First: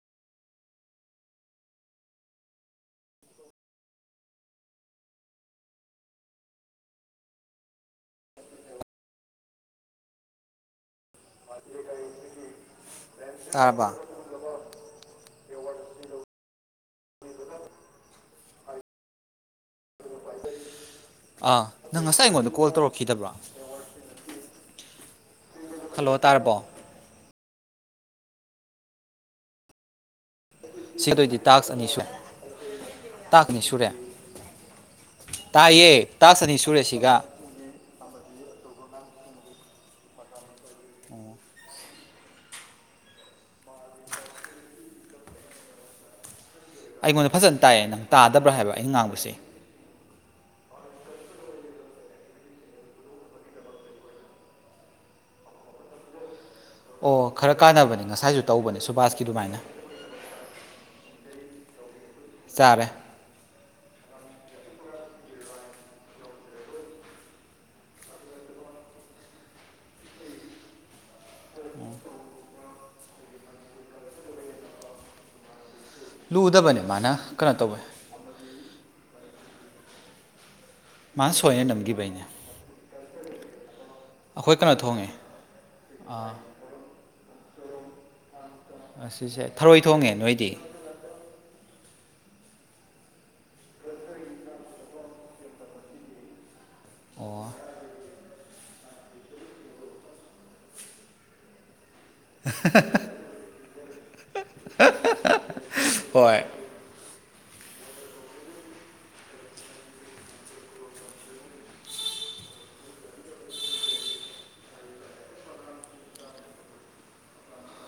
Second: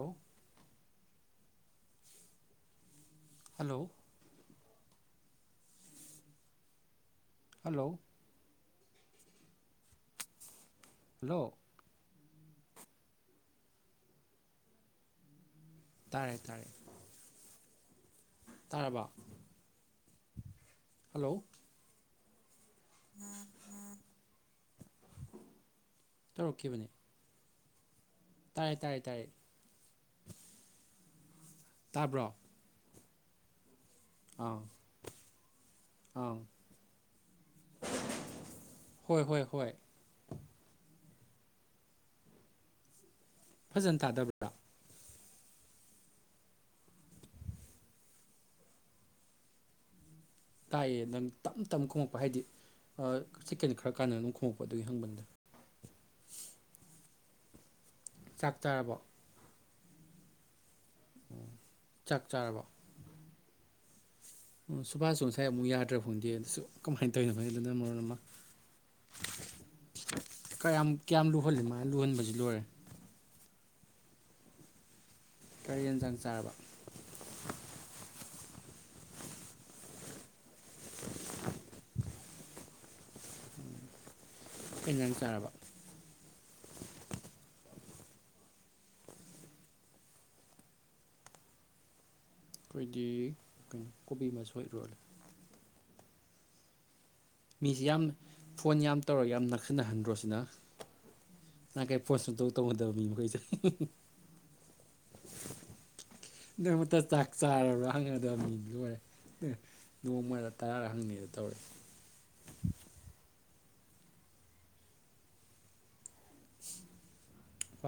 ꯑꯣ hello hello [inaudible] ꯂꯣ ꯇꯔꯔꯕ ꯇꯥꯔꯦ ꯇꯥꯔꯦ ꯎ ꯇꯥꯔꯕ ꯍꯜꯂꯣ [inaudible] ꯑꯥ ꯅꯪ ꯇꯥꯏꯉꯣꯟ ꯀꯣꯜ ꯇꯧꯔꯛꯈꯤꯗꯕ꯭ꯔꯥ ꯍꯜꯂꯣ ꯇꯥꯔꯕꯣ ꯇꯥꯏ ꯇꯥꯏ ꯇꯥꯏ ꯁꯤꯗꯣꯏꯗꯤ ꯇꯥꯛꯁ ꯑꯅꯤ ꯁ ꯇꯥꯛꯅꯤ ꯁꯨꯔꯦ ꯑꯥ ꯇꯥꯏꯌꯦ ꯑꯥ ꯇꯥꯁꯅꯤ ꯁꯨꯔꯨꯔꯦꯁꯤꯒ ꯍꯣꯏ ꯍꯣꯏ ꯍꯣꯏ ꯐꯖꯅ ꯊꯥꯗꯕ꯭ꯔꯥ ꯑꯩꯉꯣꯟꯗ ꯐꯖꯅ ꯇꯥꯛꯌꯦ ꯅꯪ ꯇꯥꯗꯕ꯭ꯔꯥ ꯍꯥꯏꯕ ꯑꯩꯅ ꯉꯥꯡꯕꯁꯦ ꯇꯥꯏꯑꯦ ꯅꯪ ꯇꯞ ꯇꯞ ꯈꯨꯝꯃꯛꯄ ꯍꯥꯏꯗꯤ ꯆꯤꯛꯀꯟ ꯈꯔ ꯀꯥꯟꯅ ꯑꯗꯨꯝ ꯈꫭꯡꯉꯛꯄꯥ ꯑꯗꯨꯒꯤ ꯍꯪꯕꯅꯤꯗ ꯑꯣ ꯈꯔ ꯀꯥꯟꯅꯕꯅꯦ ꯉꯁꯥꯏꯖꯨ ꯆꯥꯛ ꯇꯧꯕꯅꯦ ꯆꯥꯔꯕꯣ ꯁꯨꯕꯥꯁꯀꯤ ꯑꯗꯨꯃꯥꯏꯅ ꯆꯥꯛ ꯆꯥꯔꯕ ꯆꯥꯔꯦ ꯑꯣ ꯁꯨꯕꯥꯁꯁꯨ ꯉꯁꯥꯏ ꯑꯃꯨꯛ ꯌꯥꯗ꯭ꯔ ꯐꯪꯗꯦ ꯑꯗꯨꯁꯨ ꯀꯃꯥꯏꯅ ꯇꯥꯎꯏꯅꫭ ꯈꯪꯗꯦ ꯑꯗꯨꯅ ꯃꯔꯣꯟ ꯑꯃ ꯀꯌꯥꯝ ꯀꯌꯥꯝ ꯂꯨꯍꯜꯂꯤ ꯃꯥꯅ ꯂꯨꯍꯟꯕꯁꯤ ꯂꯣꯏꯔꯦ ꯀꯔꯤ ꯌꯦꯟꯖꯥꯡ ꯆꯥꯔꯕ ꯂꯨꯗꯕꯅꯦ ꯃꯥꯅ ꯀꯩꯅꯣ ꯇꯧꯋꯦ ꯃꯥ ꯁꯣꯏꯌꯦ ꯅꯝꯒꯤꯕꯩꯅꯦ ꯑꯈꯣꯏ ꯀꯩꯅꯣ ꯀꯩ ꯊꯣꯡꯉꯦ ꯌꯦꯟꯖꯥꯡ ꯆꯥꯔꯕ ꯑꯥ ꯑꯁꯤꯁꯦ ꯊꯔꯣꯏ ꯊꯣꯡꯉꯦ ꯅꯣꯏꯗꯤ ꯑꯩꯈꯣꯏꯗꯤ ꯀꯩꯅꯣ ꯀꯣꯕꯤ ꯃꯆꯣꯏ ꯏꯔꯣꯜꯂꯦ ꯑꯣ ꯃꯤꯖꯦ ꯌꯥꯝ ꯐꯣꯟ ꯌꯥꯝ ꯇꯧꯔꯒ ꯌꯥꯝ ꯅꯛꯁꯤꯟꯅꯍꯟꯗ꯭ꯔꯣ ꯁꯤꯅ ꯅꯍꯥꯟ ꯀꯩ ꯐꯣꯟ ꯁꯨꯡꯇꯧ ꯇꯧꯅꯗꯕ ꯃꯤꯅꯦ ꯑꯈꯣꯏꯁꯦ ꯍꯣꯏ [unintelligible] ꯆꯥꯔꯕꯔꯥ ꯍꯪꯒꯗꯕ ꯃꯤꯗꯤ ꯂꯣꯏꯔꯦ ꯅꯣꯡꯃꯗ ꯇꯔꯥꯔꯛ ꯍꯪꯉꯦꯗꫭ ꯇꯥꯎꯔꯦ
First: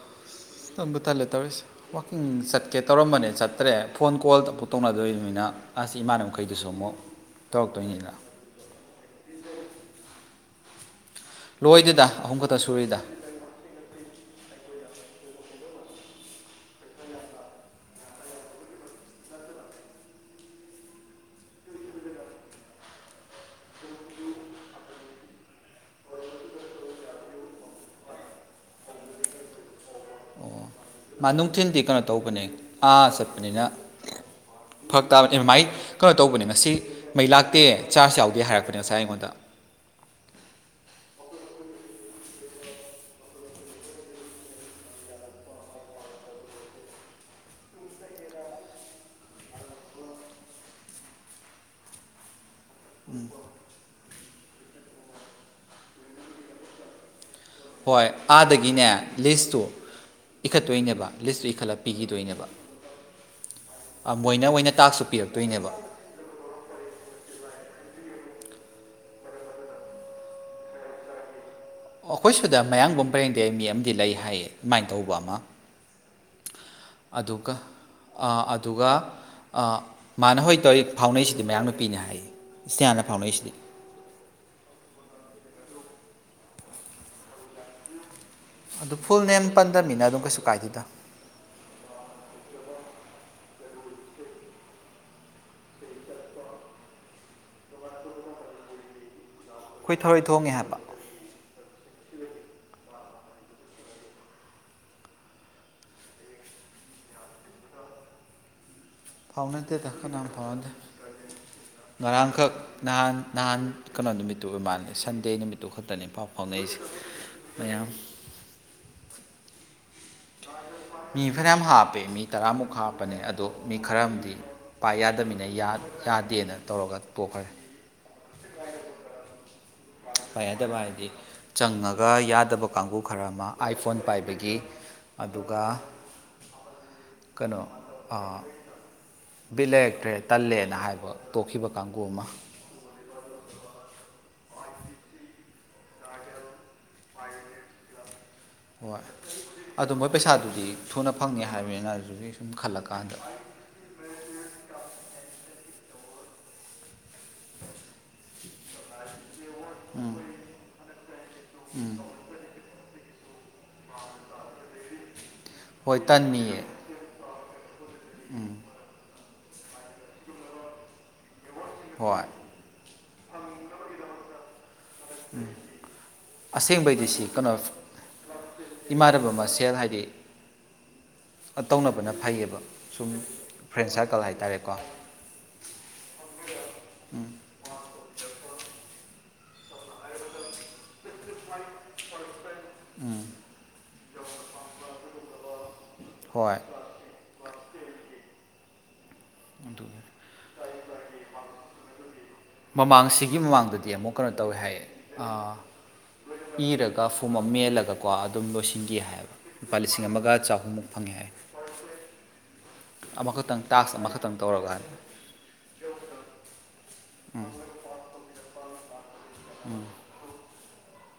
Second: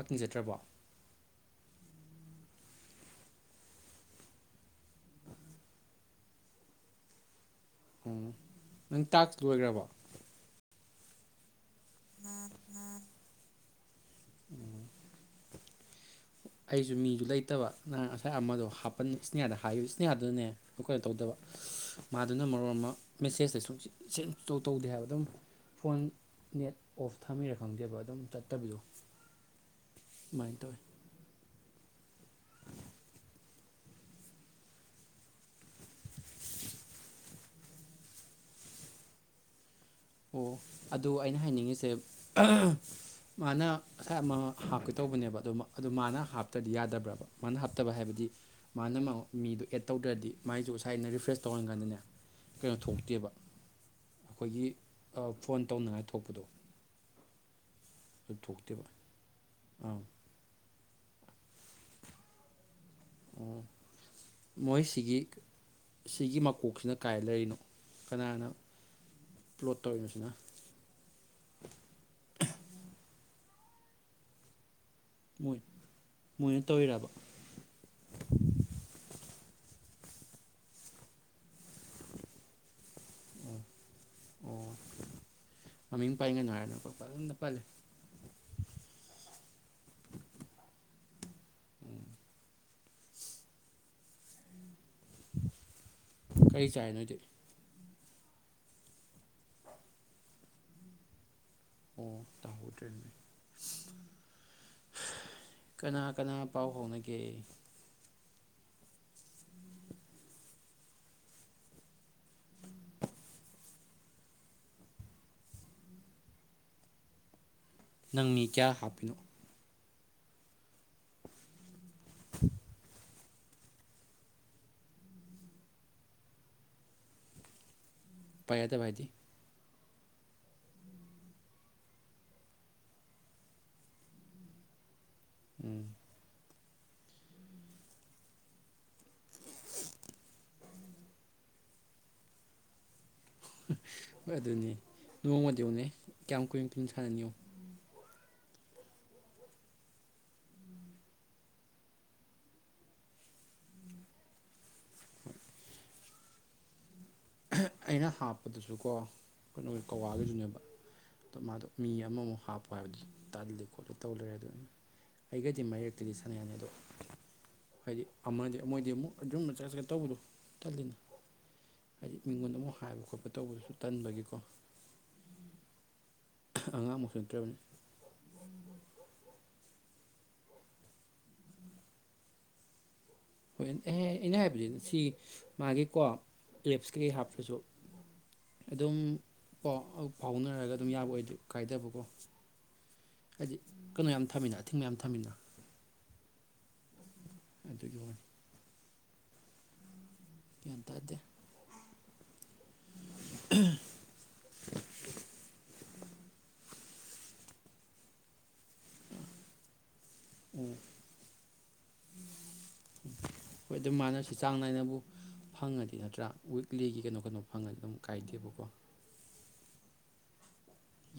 ꯍꯪꯖꯗ꯭ꯔꯕꯣ ꯇꯟꯕꯨ ꯇꯜꯂꯦ ꯇꯧꯔꯤꯁꯦ ꯋꯥꯛꯀꯤꯡ ꯆꯠꯀꯦ ꯇꯧꯔꯝꯕꯅꯦ ꯆꯠꯇ꯭ꯔꯦ ꯐꯣꯟ ꯀꯣꯜ ꯑꯃꯛ ꯇꯧꯅꯗꯣꯏꯅꯤꯅ ꯑꯁ ꯏꯃꯥꯟꯅꯕ ꯃꯈꯩꯗꯨꯁꯨ ꯑꯃꯨꯛ ꯇꯧꯔꯛꯇꯣꯏꯅꯤꯅ ꯑꯣ ꯅꯪ ꯇꯥꯛꯁ ꯂꯣꯏꯒ꯭ꯔꯕꫭ ꯂꯣꯏꯗꯦꯗ ꯑꯍꯨꯝ ꯈꯛꯇ ꯁꯨꯔꯤꯗ ꯑꯩꯁꯨ ꯃꯤꯖꯨ ꯂꯩꯇꯕ ꯅ ꯉꯁꯥꯏ ꯑꯃꯗꯣ ꯍꯥꯞꯄꯟ ꯏꯁꯅꯤꯌꯥꯗ ꯍꯥꯏꯌꯨ ꯏꯁꯅꯤꯌꯥꯗꯨꯅꯦ ꯑꯈꫭꯏꯅ ꯇꯧꯗꯧꯕ ꯃꯥꯗꯨꯅ ꯃꯔꯣ ꯑꯃ ꯃꯦꯁꯦꯁꯇꫭ ꯁꯨꯡꯁꯤꯟꯁ ꯁꯤꯟꯁ ꯁꯛꯇꯧ ꯇꯧꯗꯦ ꯍꯥꯏꯕ ꯑꯗꯨꯝ ꯐꯣꯟ ꯅꯦꯠ ꯑꯣꯐ ꯊꯝꯃꯤꯔ ꯈꯪꯗꯦꯕ ꯑꯗꯨꯝ ꯆꯠꯇꯕꯤꯗꫭ ꯁꯨꯃꯥꯏꯅ ꯇꯧꯋꯤ ꯃꯥ ꯅꯨꯡꯊꯤꯜꯗꯤ ꯀꯩꯅꯣ ꯇꯧꯕꯅꯦ ꯑꯥ ꯆꯠꯄꯅꯤꯅ ꯐꯔꯛ ꯇꯥꯕꯅꯤ ꯑꯗꯨꯃꯥꯏ ꯀꯩꯅꯣ ꯇꯧꯕꯅꯦ ꯉꯁꯤ ꯃꯩ ꯂꯥꯛꯇꯦ ꯆꯥꯔꯖ ꯌꯥꯎꯗꯦ ꯍꯥꯏꯔꯛꯄꯅꯦ ꯉꯁꯥꯏ ꯑꯩꯉꯣꯟꯗ ꯑꯣ ꯑꯗꯨ ꯑꯩꯅ ꯍꯥꯏꯅꯤꯡꯉꯤꯁꯦ ꯃꯥꯅ ꯉꯁꯥꯏ ꯑꯃ ꯍꯥꯞꯀꯦ ꯇꯧꯕꯅꯦꯕ ꯑꯗꯨꯣ ꯑꯗꯨ ꯃꯥꯅ ꯍꯥꯞꯇ꯭ꯔꯗꯤ ꯌꯥꯗꯕ꯭ꯔꯕ ꯃꯥꯅ ꯍꯥꯞꯇꯕ ꯍꯥꯏꯕꯗꯤ ꯃꯥꯅ ꯃꯤꯗꯣ ꯑꯦꯠ ꯇꯧꯗ꯭ꯔꯗꯤ ꯃꯥꯏꯁꯨ ꯉꯁꯥꯏꯅ ꯔꯤꯐ꯭ꯔꯦꯁ ꯇꯧꯔꯟꯀꯥꯟꯗꯅꯦ ꯀꯩꯅꯣ ꯊꯣꯛꯇꯦꯕ ꯑꯩꯈꯣꯏꯒꯤ ꯐꯣꯟ ꯇꯧꯅꯉꯥꯏ ꯊꯣꯛꯄꯗꯣ ꯍꯣꯏ ꯑꯗꯨ ꯊꯣꯛꯇꯦꯕ ꯑꯥꯗꯒꯤꯅꯦ ꯂꯤꯁ ꯑꯥ ꯏꯈꯠꯇꫭꯏ ꯅꯦꯕ ꯂꯤꯁ ꯏꯈꯠꯂ ꯄꯤꯒꯤꯊꫭꯏ ꯅꯦꯕ ꯑꯣ ꯑ ꯃꯣꯏꯅ ꯑꫭꯏꯅ ꯃꯣꯏ ꯇꯥꯛꯁꯇꫭ ꯁꯤꯒꯤ ꯄꯤꯔꯛꯇꯣꯏꯅꯦꯕ ꯁꯤꯒꯤ ꯃꯀꯣꯛꯁꯤꯅ ꯀꯥꯏ ꯂꯩꯔꯤꯅꯣ ꯀꯅꯥꯅ ꯄ꯭ꯂꯣꯠ ꯇꯧꯔꯤꯅꯣꯁꯤꯅ ꯑꯣ ꯑꯈꫭꯏ ꯁꯤꯗ ꯃꯌꯥꯡꯒꯨꯝꯕ ꯏꯟꯗꯤꯌꯟꯒꯤ ꯑꯃꯗꯤ ꯂꯩ ꯍꯥꯏꯌꯦ ꯑꯗꯨꯥꯏꯅ ꯑ ꯇꯧꯕ ꯑꯃ ꯃꯣꯏ ꯃꯣꯏꯅ ꯇꯧꯔꯤꯔꯕ ꯑꯗꯨꯒ ꯑ ꯑꯗꯨꯒ ꯑ ꯃꯥꯅ ꯍꯣꯏ ꯇꯧꯔꯤ ꯐꯥꯎꯅꯩꯁꯤꯗꯤ ꯃꯌꯥꯝꫪ ꫪꯅꯨꯄꯤꯅꯤ ꯍꯥꯏꯌꯦ ꯏꯁꯇꯤꯌꯥꯅ ꯐꯥꯎꯅꯩꯁꯤꯗꯤ ꯑꯣ ꯑꯣ ꯃꯃꯤꯡ ꯄꯥꯟꯒꯅꫭ ꯍꯥꯏꯔꯅ ꯄꯨꯡꯄꯟꯗ ꯄꯜꯂꯦ ꯑꯗꯨ ꯐꯨꯜ ꯅꯦꯝ ꯄꯟꯗꯕꯅꯤꯅ ꯑꯗꯨꯝ ꯀꯩꯁꯨ ꯀꯥꯏꯗꯦꯗ ꯎꯝ ꯀꯔꯤ ꯆꯥꯏ ꯅꯣꯏꯗꯤ ꯑꯩꯈꯣꯏ ꯊꯔꯣꯏ ꯊꯣꯡꯉꯦ ꯍꯥꯏꯕ ꯑꯣ ꯇꯥꯍꯧꯗ꯭ꯔꯦꯅꯦ [unintelligible] ꯀꯅꯥ ꯀꯅꯥ ꯄꯥꯎ ꯐꯥꯎꯅꯒꯦ ꯐꯥꯎꯅꯗꯦꯗ ꯀꯅꯥꯝ ꯐꯥꯎꯅꯗꯦ ꯉꯔꯥꯡꯈꯛ ꯅꯍꯥꯟ ꯅꯍꯥꯟ ꯀꯩꯅꯣ ꯅꯨꯃꯤꯠꯇꯨ ꯑꯣꯏꯕ ꯃꯥꯜꯂꯦ ꯁꯟꯗꯦ ꯅꯨꯃꯤꯠꯇꯨ ꯈꯛꯇꯅꯦ ꯄꯥꯎ ꯐꯥꯎꯅꯔꯤꯁꯦ ꯃꯌꯥꯝ ꯅꯪꯅꯤ ꯀꯌꯥ ꯍꯥꯞꯄꯤꯅꯣ ꯃꯤꯐꯝꯝ ꯍꯥꯞ ꯃꯤ ꯇꯔꯥꯃꯨꯛ ꯍꯥꯞꯄꯅꯦ ꯑꯗꯨ ꯑꯗꯣ ꯃꯤ ꯈꯔ ꯑꯃꯗꯤ ꯄꯥꯛ ꯌꯥꯗꯃꯤꯅ ꯌꯥꯗꯦꯅ ꯇꯧꯔꯒ ꯇꯣꯛꯈ꯭ꯔꯦ ꯄꯥꯏꯗ ꯚꯥꯏꯗꯤ ꯐꯩꯗꯕ ꯍꯥꯏꯗꯤ ꯆꯪꯉꯒ ꯌꯥꯗꯕ ꯀꯥꯡꯕꯨ ꯈꯔ ꯑꯃ ꯑꯥꯏꯐꯣꯟ ꯄꯥꯏꯕꯒꯤ ꯑꯗꯨꯒ ꯎꯝ ꯀꯩꯅꯣ ꯕꯤꯠ ꯂꯩꯔꯛꯇ꯭ꯔꯦ ꯇꯜꯂꯦꯅ ꯍꯥꯏꯕ ꯇꯣꯛꯈꯤꯕ ꯀꯥꯡꯕꯨ ꯑꯃ ꯍꯣꯏ ꯑꯗꯨꯅꯤ ꯅꯣꯡꯃꯗꯤꯧꯅꯦ ꯀꯌꯥꯝ ꯀꯨꯏ ꯑꯗꯨꯅ ꯁꯅꯅꯤꯌ ꯍꯣꯏ ꯑꯗꯨ ꯃꯣꯏ ꯄꯩꯁꯥꯗꯨꯗꯤ ꯊꯨꯅ ꯐꯪꯅꯤ ꯍꯥꯏꯕꯅꯤꯅ ꯑꯗꯨꯗꯒꯤ ꯁꯨꯝ ꯈꯜꯂꯛꯀꯥꯟꯗ [inaudible] ꯑꯩꯅ ꯍꯥꯞꯄꯗꯨꯁꯨꯀꯣ ꯑꯩꯈꯣꯏꯅ ꯀꯋꯥꯗꯁꯨꯅꯦꯕ ꯑꯗꯣ ꯃꯥꯗꯣ ꯃꯤ ꯑꯃꯃꯨꯛ ꯍꯥꯞꯄꯨ ꯍꯥꯏꯕꯗꯤ ꯇꯥꯜꯂꯤ ꯈꯣꯠꯂꯤ ꯇꯧ ꯂꯩꯔꯦ ꯑꯗꯨꯅ ꯑꯩꯒꯗꯤ ꯍꯣꯏ ꯃꯔꯛꯇꯗꯤ ꯁꯥꯟꯅ ꯌꯥꯅꯤ ꯇꯟꯅꯤꯌꯦ ꯑꯗꯣ ꯍꯥꯏꯗꯤ ꯑꯃꯗꯤ ꯃꯣꯏꯗꯤ ꯑꯃꯨꯛ ꯑꯨꯝꯕ ꯆꯠꯁꯤꯒ ꯇꯧꯕꯗꯣ ꯇꯜꯂꯤꯅ ꯍꯥꯏꯗꯤ ꯍꯣꯏ ꯃꯤꯉꯣꯟꯗ ꯑꯃꯨꯛ ꯍꯥꯏꯕ ꯈꯣꯠꯄ ꯇꯧꯕꯗꯁꯨ ꯇꯟꯕꯒꯤꯀꯣ ꯑꯁꯦꯡꯕꯩꯗꯤ ꯑꯉꯥꯡꯃꯨꯛꯁꯨ ꯁꯤ ꯀꯩꯅꯣ ꯅꯠꯇ꯭ꯔꯕꯅꯤ ꯏꯃꯥꯟꯅꯕ ꯃꯁꯦꯜ ꯍꯥꯏꯗꯤ ꯇꯧꯅꯕꯅ ꯐꯩꯌꯦꯕ ꯁꯨꯝ ꯍꯣꯏ ꯐ꯭ꯔꯦꯟ ꯑꯦ ꯁꯥꯔꯀꯜ ꯑꯩꯅ ꯍꯥꯏꯕꯗꯤ ꯍꯥꯏꯇꯥꯔꯦꯀꯣ ꯁꯤ ꯃꯥꯒꯤꯀꯣ ꯂꯤꯞꯁꯀꯤ ꯍꯥꯞꯄꯁꯨ ꯑꯗꯨꯝ ꯄ ꯐꯥꯎꯅꯔꯒ ꯑꯗꯨꯝ ꯌꯥꯕ ꯑꯣꯏ ꯀꯥꯏꯗꯕꯀꯣ ꯍꯥꯏꯗꯤ ꯀꯩꯅꯣ ꯌꯥꯝ ꯊꯝꯃꯤꯅ ꯑꯊꯤꯡꯕ ꯌꯥꯝ ꯊꯝꯃꯤꯅ ꯍꯣꯏ ꯑꯗꯨꯒꯤ ꯋꯥ ꯑꯗꯨ ꯇ ꯒ꯭ꯌꯥꯟ ꯇꯥꯗꯦ ꯃꯃꯥꯡꯁꯤꯒꯤ ꯃꯃꯥꯡꯗꯗꯤ ꯑꯃꯨꯛ ꯀꯩꯅꯣ ꯇꯧꯋꯤ ꯍꯥꯏ ꯏꯔꯒ ꯐꯨꯝ ꯑꯃ ꯃꯦꯜꯂꯒꯀꯣ ꯑꯗꯨꯝ ꯂꯣꯏꯁꯤꯟꯒꯦ ꯍꯥꯏꯕ ꯂꯨꯄꯥ ꯂꯤ ꯂꯤꯁꯤꯡ ꯑꯃꯒ ꯎꯝ ꯆꯍꯨꯝꯃꯨꯛ ꯐꯪꯉꯦ ꯍꯥꯏ ꯑꯃꯈꯛꯇꯪ ꯍꯣꯏ ꯑꯗꯨꯝ ꯇꯥꯛꯁ ꯑꯃꯈꯛꯇ ꯃꯥꯅꯁꯨ ꯆꯥꯡ ꯅꯥꯏꯅꯕꯨ ꯐꯪꯉꯗꯤ ꯅꯠꯇ꯭ꯔꯥ ꯋꯤꯛꯂꯤꯒꯤ ꯀꯩꯅꯣ ꯀꯩꯅꯣ ꯐꯪꯉꯗꯤ ꯑꯗꯨꯝ ꯀꯥꯏꯗꯦꯕꯀꯣ ꯎꯝ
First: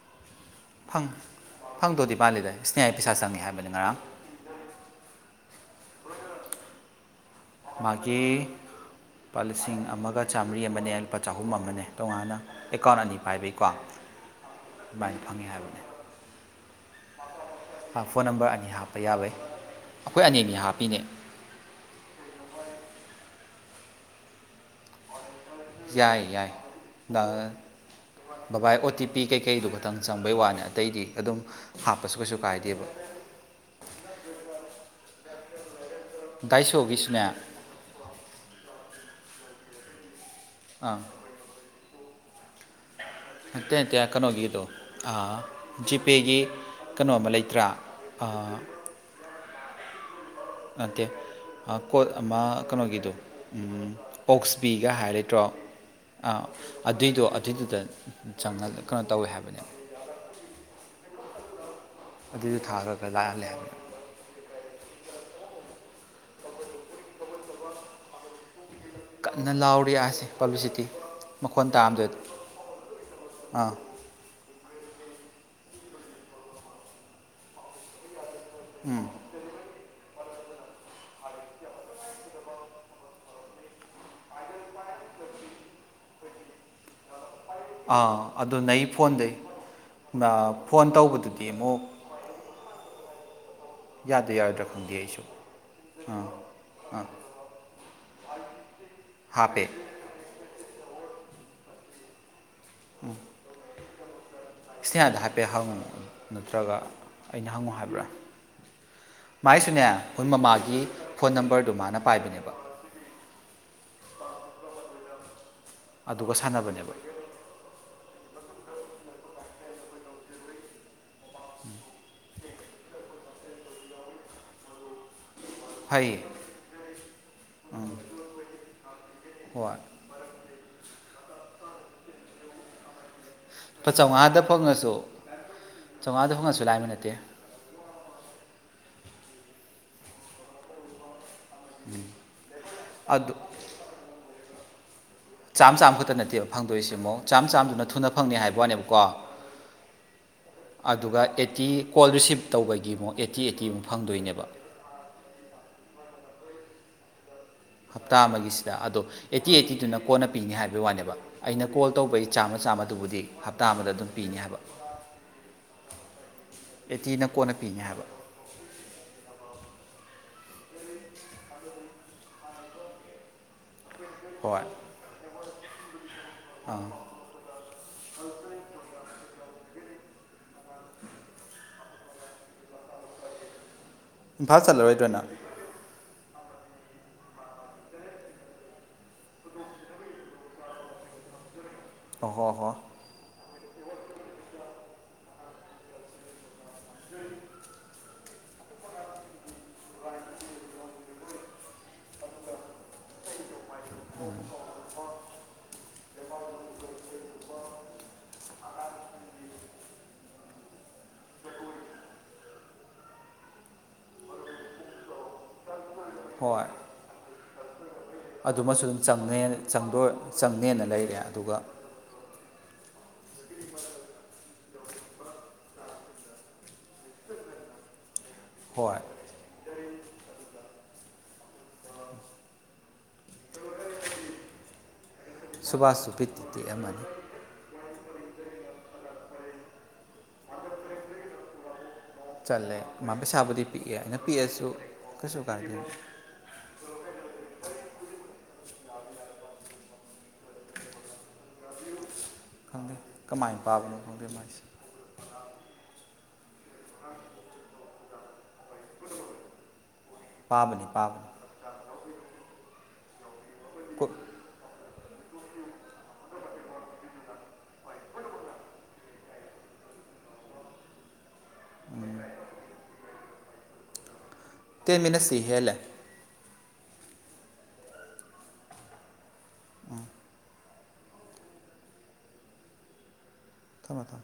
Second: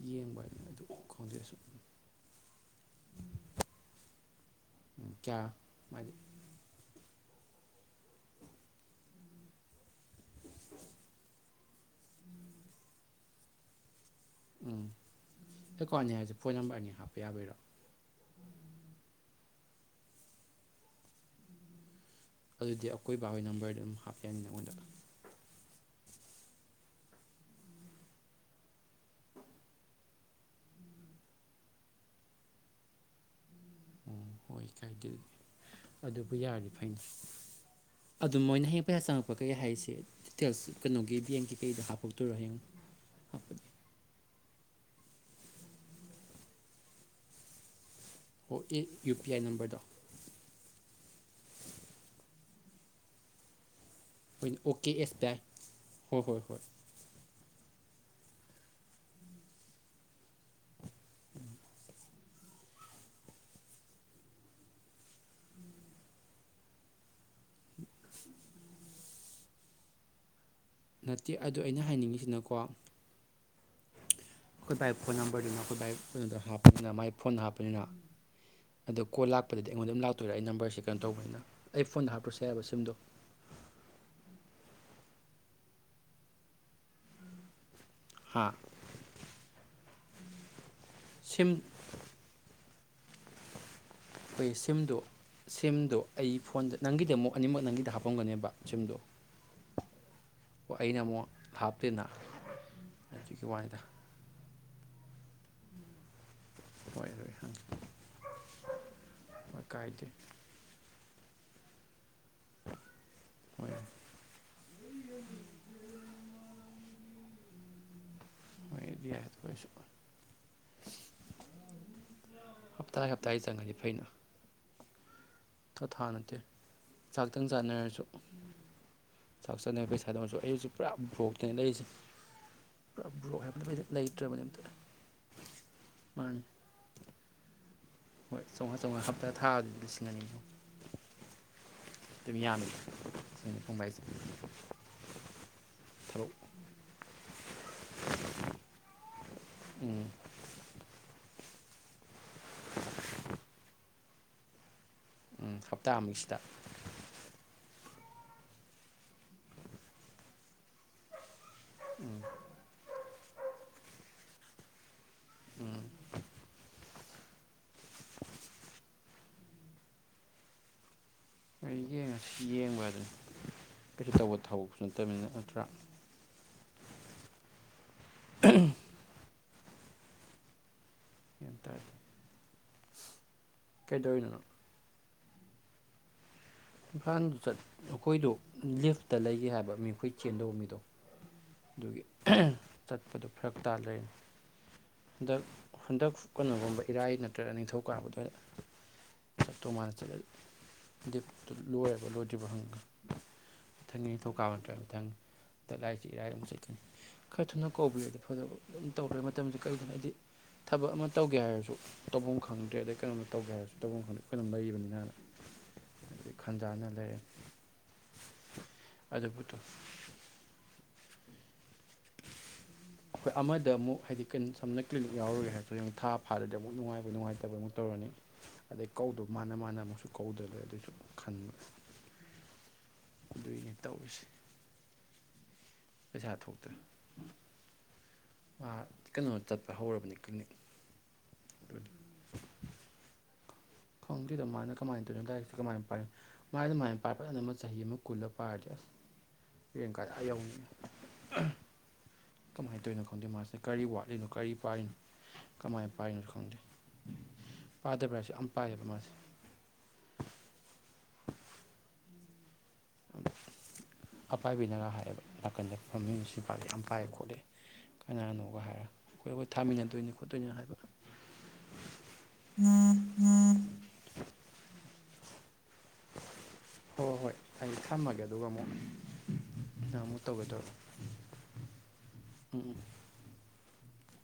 ꯌꯦꯡꯕ ꯍꯥꯏꯅ ꯑꯗꯨ ꯪ ꯈꯪꯗꯦꯁꯨ ꯐꯪꯗꯣꯗꯤ ꯃꯥꯜꯂꯤꯗ ꯏꯁꯅꯤꯌꯥ ꯄꯩꯁꯥ ꯆꯪꯉꯦ ꯍꯥꯏꯕꯅꯤ ꯉꯔꯥꯡ ꯃꯥꯒꯤ ꯃꯥꯒꯤ ꯂꯨꯄꯥ ꯂꯤꯁꯤꯡ ꯑꯃꯒ ꯆꯥꯝꯃ꯭ꯔꯤ ꯑꯃꯅꯦ ꯂꯨꯄꯥ ꯆꯍꯨꯝ ꯑꯃꯅꯦ ꯇꯣꯉꯥꯟꯅ ꯑꯦꯀꯥꯎꯟ ꯑꯅꯤ ꯄꯥꯏꯕꯩꯀꯣ ꯎꯝ ꯑꯗꯨꯃꯥꯏꯅ ꯐꯪꯉꯦ ꯍꯥꯏꯕꯅꯦ ꯑꯩꯀꯣꯅꯤ ꯍꯥꯏꯁꯦ ꯐꯣꯟ ꯅꯝꯕꯔ ꯑꯅꯤ ꯍꯥꯞ ꯐꯣꯟ ꯅꯝꯕꯔ ꯑꯅꯤ ꯍꯥꯞꯄ ꯌꯥꯕ꯭ꯔ ꯑꯩꯈꯣꯏ ꯑ ꯍꯥꯞꯄꯤꯅꯦ ꯑꯗꯨꯗꯤ ꯑꯀꯣꯏ ꯕꯥꯕꯒꯤ ꯅꯝꯕꯔꯗ ꯑꯗꯨꯝ ꯍꯥꯞꯄ ꯌꯥꯅꯤ ꯅꯉꯣꯟꯗ ꯌꯥꯏ ꯌꯥꯏ ꯕꯕꯥꯏ ꯑꯣ ꯇꯤ ꯄꯤ ꯀꯩꯀꯩꯗꯨ ꯈꯇꯪ ꯆꯪꯕꯩ ꯋꯥꯅꯤ ꯑꯇꯩꯗꯤ ꯑꯗꯨꯝ ꯍꯥꯞꯄꯁꯨ ꯀꯩꯁꯨ ꯀꯥꯏꯗꯦꯕ ꯎꯝ ꯍꯣꯏ ꯀꯥꯏꯗꯦ ꯑꯗꯨꯕꯨ ꯌꯥꯔꯗꯤ ꯐꯩꯅꯤ ꯗꯥꯏꯁꯣꯒꯤꯁꯨꯅꯦ ꯑꯗꯨ ꯃꯣꯏꯅ ꯍꯌꯦꯡ ꯄꯌꯥ ꯆꯪꯉꯛꯄ ꯋꯥꯈꯩ ꯍꯥꯏꯁꯦ ꯑꯥ ꯀꯩꯅꯣꯒꯦꯕꯤꯡ ꯀꯩꯗ ꯍꯥꯞ ꯊꯣꯛꯇꯣꯔꯍꯌꯤꯡ ꯅꯇꯦ ꯅꯛꯇꯦ ꯀꯩꯅꯣꯒꯤꯗꯣ ꯖꯤꯄꯦꯒꯤ ꯀꯩꯅꯣꯃ ꯂꯩꯇ꯭ꯔꯥ ꯑꯣ ꯌꯨ ꯄꯤ ꯑꯥꯏ ꯅꯝꯕꯔ ꯠꯇ ꯅꯠꯇꯦ ꯀꯣꯠ ꯑꯃ ꯀꯩꯅꯣꯒꯤꯗꯣ ꯍꯣꯏ ꯄꯣꯛꯁꯕꯤꯒ ꯑꯣꯀꯦ ꯑꯦꯁ ꯕꯤ ꯍꯥꯏꯔꯠꯇ꯭ꯔꯣ ꯑꯥꯏ ꯍꯣꯏ ꯍꯣꯏ ꯑꯥ ꯍꯣꯏ ꯑꯗꯨꯏꯗꯣ ꯤꯗꯨꯗ ꯆꯉ ꯀꯩꯅꯣ ꯇꯧꯋꯦ ꯍꯥꯏꯕꯅꯦꯕ ꯑꯗꯨꯗ ꯊꯥꯔꯒ ꯂꯥꯛꯍꯜꯂꯦꯃꯦ ꯀꯟꯅ ꯂꯥꯎꯔꯤ ꯑꯁꯦ ꯄꯕ꯭ꯂꯤꯁꯤꯇꯤ ꯅꯠꯇꯦ ꯑꯗꯣ ꯃꯈꯣꯟ ꯑꯩꯅ ꯇꯥꯝꯗꯗꯤ ꯍꯥꯏꯅꯤꯡꯉꯤꯁꯤꯅꯀꯣ ꯑꯥ ꯑꯩꯈꯣꯏ ꯕꯥꯏ ꯐꯣꯟ ꯅꯝꯕꯔꯗꯨꯅ ꯑꯩꯈꯣꯏ ꯕꯥꯏ ꯀꯩꯅꯣꯗ ꯍꯥꯞꯄꯅꯤꯅ ꯃꯥꯏ ꯐꯣꯟ ꯍꯥꯞꯄꯅꯤꯅ ꯑꯗꯣ ꯀꯣꯜ ꯂꯥꯛꯄꯗꯗꯤ ꯑꯩꯉꯣꯟꯗ ꯑꯗꯨꯝ ꯂꯥꯎ ꯇꯣꯏꯔꯦ ꯑꯩ ꯅꯝꯕꯔꯁꯤꯦ ꯀꯩꯅꯣ ꯇꯧꯕꯅꯤꯅ ꯑꯩ ꯐꯣꯟꯗ ꯍꯥꯞꯄꯁꯨ ꯌꯥꯏꯕ ꯁꯤꯝꯗꯣ ꯑꯥ ꯍꯥ ꯑꯗꯨ ꯅ ꯐꯣꯟꯗꯩ [unintelligible] ꯐꯣꯟ ꯇꯧꯕꯗꯨꯗꯤ ꯁꯤꯝ ꯑꯃꯨꯛ ꯌꯥꯗꯣꯏ ꯍꯣꯏ ꯌꯥꯔꯣꯏꯗ꯭ꯔꯥ ꯈꯪꯗꯦ ꯁꯤꯝꯗꯣ ꯑꯩꯁꯨ ꯁꯤꯝꯗꯣ ꯑꯥ ꯑꯩ ꯐꯣꯟꯗ ꯑꯥ ꯅꯪꯒꯤꯗ ꯑꯃꯨꯛ ꯑꯅꯤꯃꯛ ꯅꯪꯒꯤꯗ ꯍꯥꯞꯄꯝꯒꯅꯦꯕ ꯁꯤꯝꯗꯣ ꯍꯥꯞꯄꯦ ꯑꯩꯅ ꯑꯃꯨꯛ ꯍꯥꯞꯇꯦꯅ ꯍꯥꯏꯒꯤ ꯋꯥꯏꯗ ꯁꯤꯅꯦ ꯑꯗ ꯍꯥꯞꯄꯦ ꯍꯥꯎ ꯅꯠꯇ꯭ꯔꯒ ꯍꯣꯏ ꯑꯗꯨꯒꯤ ꯑꯩꯅ ꯍꯪꯉꯤ ꯍꯪꯉꯨ ꯍꯥꯏꯕ꯭ꯔꯥ ꯍꯣꯏ ꯃꯥꯏꯁꯨꯅꯦ ꯀꯥꯏꯗꯦ ꯑꯩꯈꯣꯏ ꯃꯃꯥꯒꯤ ꯐꯣꯟ ꯅꯝꯕꯔꯗꯨ ꯃꯥꯅ ꯄꯥꯏꯕꯅꯦꯕ ꯍꯣꯏ ꯑꯗꯨꯒ ꯁꯥꯟꯅꯕꯅꯦꯕ ꯃꯗꯤ ꯍꯥꯏꯁꯨ ꯎꯝ ꯍꯞꯇꯥ ꯍꯞꯇꯥ ꯆꯪꯉꯗꯤ ꯐꯩꯅ ꯈꯔ ꯊꯥ ꯐꯩ ꯅꯠꯇꯦ ꯆꯥꯛꯇꯪ ꯆꯥꯅꯔꯁꯨ ꯆꯥꯛ ꯍꯣꯏ ꯆꯥꯅꯔ ꯄꯩꯁꯥꯗꯣ ꯑꯣꯏꯁꯨ ꯑꯩ ꯍꯧꯖꯤꯛ ꯄꯨꯔꯥ ꯕ꯭ꯔꯣꯛꯇ ꯂꯩꯔꯤꯁꯦ ꯄꯨ ꯕꯣꯛ ꯍꯥꯏ ꯂꯨꯄꯥ ꯆꯥꯝꯃꯉꯥꯗ ꯐꯪꯉꯁꯨ ꯆꯥꯝꯃꯉꯥꯗ ꯃꯥꯅꯤ ꯐꯪꯉꯁꯨ ꯂꯥꯏꯕ ꯅꯠꯇꯦ ꯍꯣꯏ ꯆꯪꯉꯥ ꯆꯪꯉ ꯍꯞꯇꯥ ꯊꯥꯕ ꯑꯗꯨꯗꯤ ꯂꯤꯁꯤꯡꯒꯅꯤ ꯑꯗꯨꯝ ꯌꯥꯃꯤꯗꯨꯗꯤ [unintelligible] ꯆꯥꯝꯃ ꯆꯥꯝꯃ ꯈꯛꯇ ꯅꯠꯇꯦꯕ ꯐꯪꯗꯣꯏꯁꯤ ꯆꯥꯝ ꯆꯥꯝꯗꯨꯅ ꯊꯨꯅ ꯐꯪꯅꯤ ꯍꯥꯏꯕ ꯋꯥꯅꯦꯕꯀꯣ ꯎꯝ ꯑꯗꯨꯒ ꯑꯦꯆ ꯑꯩꯠꯇꯤ ꯀꯣꯜ ꯔꯤꯁꯤꯞ ꯇꯧꯕꯒꯤ ꯑꯃꯨꯛ ꯑꯩꯠꯇꯤ ꯑꯩꯠꯇꯤꯃꯨꯛ ꯐꯪꯗꯣꯏꯅꯦꯕ ꯎꯝ ꯍꯞꯇꯥꯃꯨꯛꯁꯤꯗ ꯍꯞꯇꯥ ꯑꯃꯒꯤꯁꯤꯗ ꯑꯗꯣ ꯑꯩꯠꯇꯤ ꯑꯩꯠꯇꯤꯗꯨꯅ ꯀꯣꯟꯅ ꯄꯤꯅꯤ ꯍꯥꯏꯕꯒꯤ ꯋꯥꯅꯦꯕ ꯑꯩꯅ ꯀꯣꯜ ꯎꯝ ꯇꯧꯕꯩ ꯆꯥꯝꯃ ꯆꯥꯝꯃꯗꯨꯕꯨꯗꯤ ꯍꯞꯇꯥ ꯑꯃꯗ ꯑꯗꯨꯝ ꯄꯤꯅꯤ ꯍꯥꯏꯕ ꯎꯝ ꯑꯦꯇꯤꯅ ꯀꯣꯟꯅ ꯄꯤꯅꯤ ꯍꯥꯏꯕ ꯑꯩ ꯌꯦꯡꯉꯁꯤ ꯌꯦꯡꯕꯗꯅ ꯀꯩꯁꯨ ꯇꯧꯕ ꯍꯣꯏ ꯊꯕꯁꯨ ꯅꯠꯇꯕꯅꯤꯅ ꯑ ꯇ꯭ꯔꯥ ꯑꯥ ꯎ ꯌꯦꯇ ꯏꯝꯐꯥ ꯆꯠꯂꯔꯣꯏꯗꯣꯏꯅ ꯏꯝꯐꯥꯜꯗꯨꯠ ꯑꯩꯈꯣꯏꯗꯣ ꯂꯤꯐꯇ ꯂꯩꯒꯦ ꯍꯥꯏꯕ ꯃꯤ ꯑꯩꯈꯣꯏ ꯆꯦꯟꯗꯧꯕ ꯃꯤꯗꯣ ꯑꯗꯨꯒꯤ ꯑꯣ ꯍꯣ ꯍꯣ ꯆꯠꯄꯗ ꯐꯔꯛ ꯇꯥꯗꯔꯤꯅꯤ ꯍꯟꯗꯛ ꯍꯟꯗꯛ ꯀꯩꯅꯣꯒꯨꯝꯕ ꯏꯔꯥꯏ ꯅꯠꯇ꯭ꯔꯒ ꯅꯤꯡꯊꯧꯀꯥꯕꯗꯣ ꯇꯣꯥꯆ ꯑꯗꯨ ꯂꯣꯏꯦꯕ ꯂꯣꯏꯗ꯭ꯔꯤꯕ ꯍꯪꯒ ꯃꯊꯪꯒꯤ ꯊꯧꯀꯥꯕ ꯅꯇ꯭ꯔ ꯃꯊꯪ ꯂꯥꯏꯁꯤ ꯏꯔꯥꯏ ꯑꯃꯨꯛ ꯆꯠꯀꯅꯤ ꯈꯔ ꯊꯨꯅ ꯀꯧꯕꯤꯔꯨꯗꯤ ꯐꯗꯣ ꯑꯗꯨꯝ ꯇꯧꯈ꯭ꯔꯦ ꯃꯇꯝꯁꯤꯦ ꯀꯔꯤꯒꯤꯅꯣ ꯍꯥꯏꯗꯤ ꯊꯕꯛ ꯑꯃ ꯇꯧꯒꯦ ꯍꯥꯏꯔꯁꯨ ꯇꯧꯐꯝ ꯈꯪꯗ꯭ꯔꯦ ꯑꯗꯩ ꯀꯩꯅꯣꯝ ꯇꯧꯒꯦ ꯍꯥꯏꯔꯁꯨ ꯇꯧꯐꯝ ꯈꯪꯗ꯭ꯔꯦ ꯑꯩꯈꯣꯏꯅ ꯂꯩꯔꯤꯕꯅꯤꯅ ꯍꯥꯟꯅ ꯍꯥꯏ ꯍꯣꯏ ꯈꯟꯖꯅ ꯂꯩꯔꯦ ꯑꯗꯨꯃꯁꯨ ꯑꯗꯨꯝ ꯑꯗꯨꯕꯨꯗꯣ ꯆꯪꯅꯦꯅ ꯂꯩꯔꯦ ꯑꯗꯨꯒ ꯑꯩꯈꯣꯏ ꯑꯃꯗ ꯑꯃꯨꯛ ꯍꯥꯏꯗꯤ ꯀ ꯁꯝꯅ ꯀ꯭ꯂꯤꯅꯤꯛ ꯌꯥꯎꯔꯒꯦ ꯍꯥꯏꯔꯗꯤ ꯑꯃꯨꯛ ꯊꯥ ꯐꯥꯔꯗꯤ ꯑꯃꯨꯛ ꯅꯨꯡꯉꯥꯏꯕ ꯅꯨꯡꯉꯥꯏꯇꯕ ꯑꯃꯨꯛ ꯇꯧꯔꯅꯤ꯫ ꯑꯗꯩ ꯍꯣꯏ ꯀꯧꯗꯣ ꯃꯥꯅ - ꯃꯥꯅ ꯑꯃꯨꯛꯁꯨ ꯀꯧꯗꯔꯦ ꯑꯗꯨꯁꯨ ꯈꯟꯕ꯫ ꯑꯗꯨꯏꯅꯦ ꯇꯧꯔꯤꯁꯦ꯫ ꯁꯨꯕꯥꯁ ꯁꯨ ꯄꯩꯁꯥ ꯕꯤꯠꯇꯤ ꯇꯦꯛ ꯊꯣꯛꯇ꯭ꯔꯦ ꯑꯝꯃꯅꯤ꯫ ꯀꯩꯅꯣ ꯆꯠꯄ ꯍꯧꯔꯕꯅꯤ ꯀꯂꯤꯅꯤꯛ꯫ ꯆꯠꯂꯦ ꯃꯥ ꯄꯩꯁꯕꯨꯗꯤ ꯈꯪꯗꯦꯗꯣ ꯃꯥꯅ ꯀꯃꯥꯏꯅ ꯇꯧꯔꯤꯅꯤ ꯂꯥꯏꯔꯤꯛꯁꯦ ꯀꯃꯥꯏꯅ ꯄꯥꯏꯔꯤ ꯃꯥꯏ ꯑꯗꯨ ꯃꯥꯏ [unintelligible] ꯆꯍꯤ ꯑꯃ ꯀꯨꯜꯂ ꯄꯥꯔꯗꯤ ꯑꯁ ꯔꯦꯡ ꯀꯥ ꯑꯥ ꯌꯧꯅꯤ꯫ ꯀꯃꯥꯏꯅ ꯇꯧꯔꯤꯅꯣ ꯈꯪꯗꯦ ꯀꯃꯥꯏꯅ ꯃꯥꯁꯤꯅ ꯀꯔꯤ ꯄꯥꯕꯅꯣ ꯋꯥꯠꯂꯤꯅꯣ ꯈꯪꯗꯦ ꯀꯔꯤ ꯃꯥꯏꯁꯦ ꯄꯥꯔꯤꯅꯣ ꯀꯃꯥꯏ ꯄꯥꯏꯅꯁꯨ ꯈꯪꯗꯦ ꯄꯥꯗꯕ꯭ꯔ ꯍꯥꯏꯁꯨ ꯌꯥꯝ ꯄꯥꯏꯌꯦꯕ ꯃꯥꯁꯦ꯫ ꯄꯥꯕꯅꯤ - ꯄꯥꯕꯅꯤ꯫ ꯀꯨ ꯑꯄꯥꯏꯕꯤꯅꯔ ꯍꯥꯏ ꯍꯥꯏꯕ ꯅꯥꯀꯟꯗ ꯐꯝꯃꯤ ꯁꯤ ꯄꯗꯦ ꯌꯥꯝ ꯄꯥꯏꯑ ꯈꯣꯠꯂꯦ ꯀꯅꯥꯅꯣꯒ ꯍꯥꯏꯔꯒ ꯑꯩꯈꯣꯏ ꯑꯩꯈꯣꯏ ꯊꯥꯃꯤꯟꯅꯗꯣꯏꯅꯤ ꯈꯣꯠꯇꯣꯏꯅꯤ ꯍꯥꯏꯕ꯫ ꯇꯦꯟ ꯃꯤꯅꯠꯁ ꯇꯤ ꯍꯦꯜꯂꯦ꯫ ꯍꯣꯏ - ꯍꯣꯏ ꯑꯩ ꯊꯝꯃꯒꯦ ꯑꯗꯨꯒ ꯑꯃꯨꯛ ꯅꯪ ꯑꯃꯨꯛ ꯇꯧꯒꯦ ꯇꯧꯔꯣ ꯎꯝ - ꯎꯝ꯫ ꯊꯝꯃꯣ ꯊꯝꯃꯣ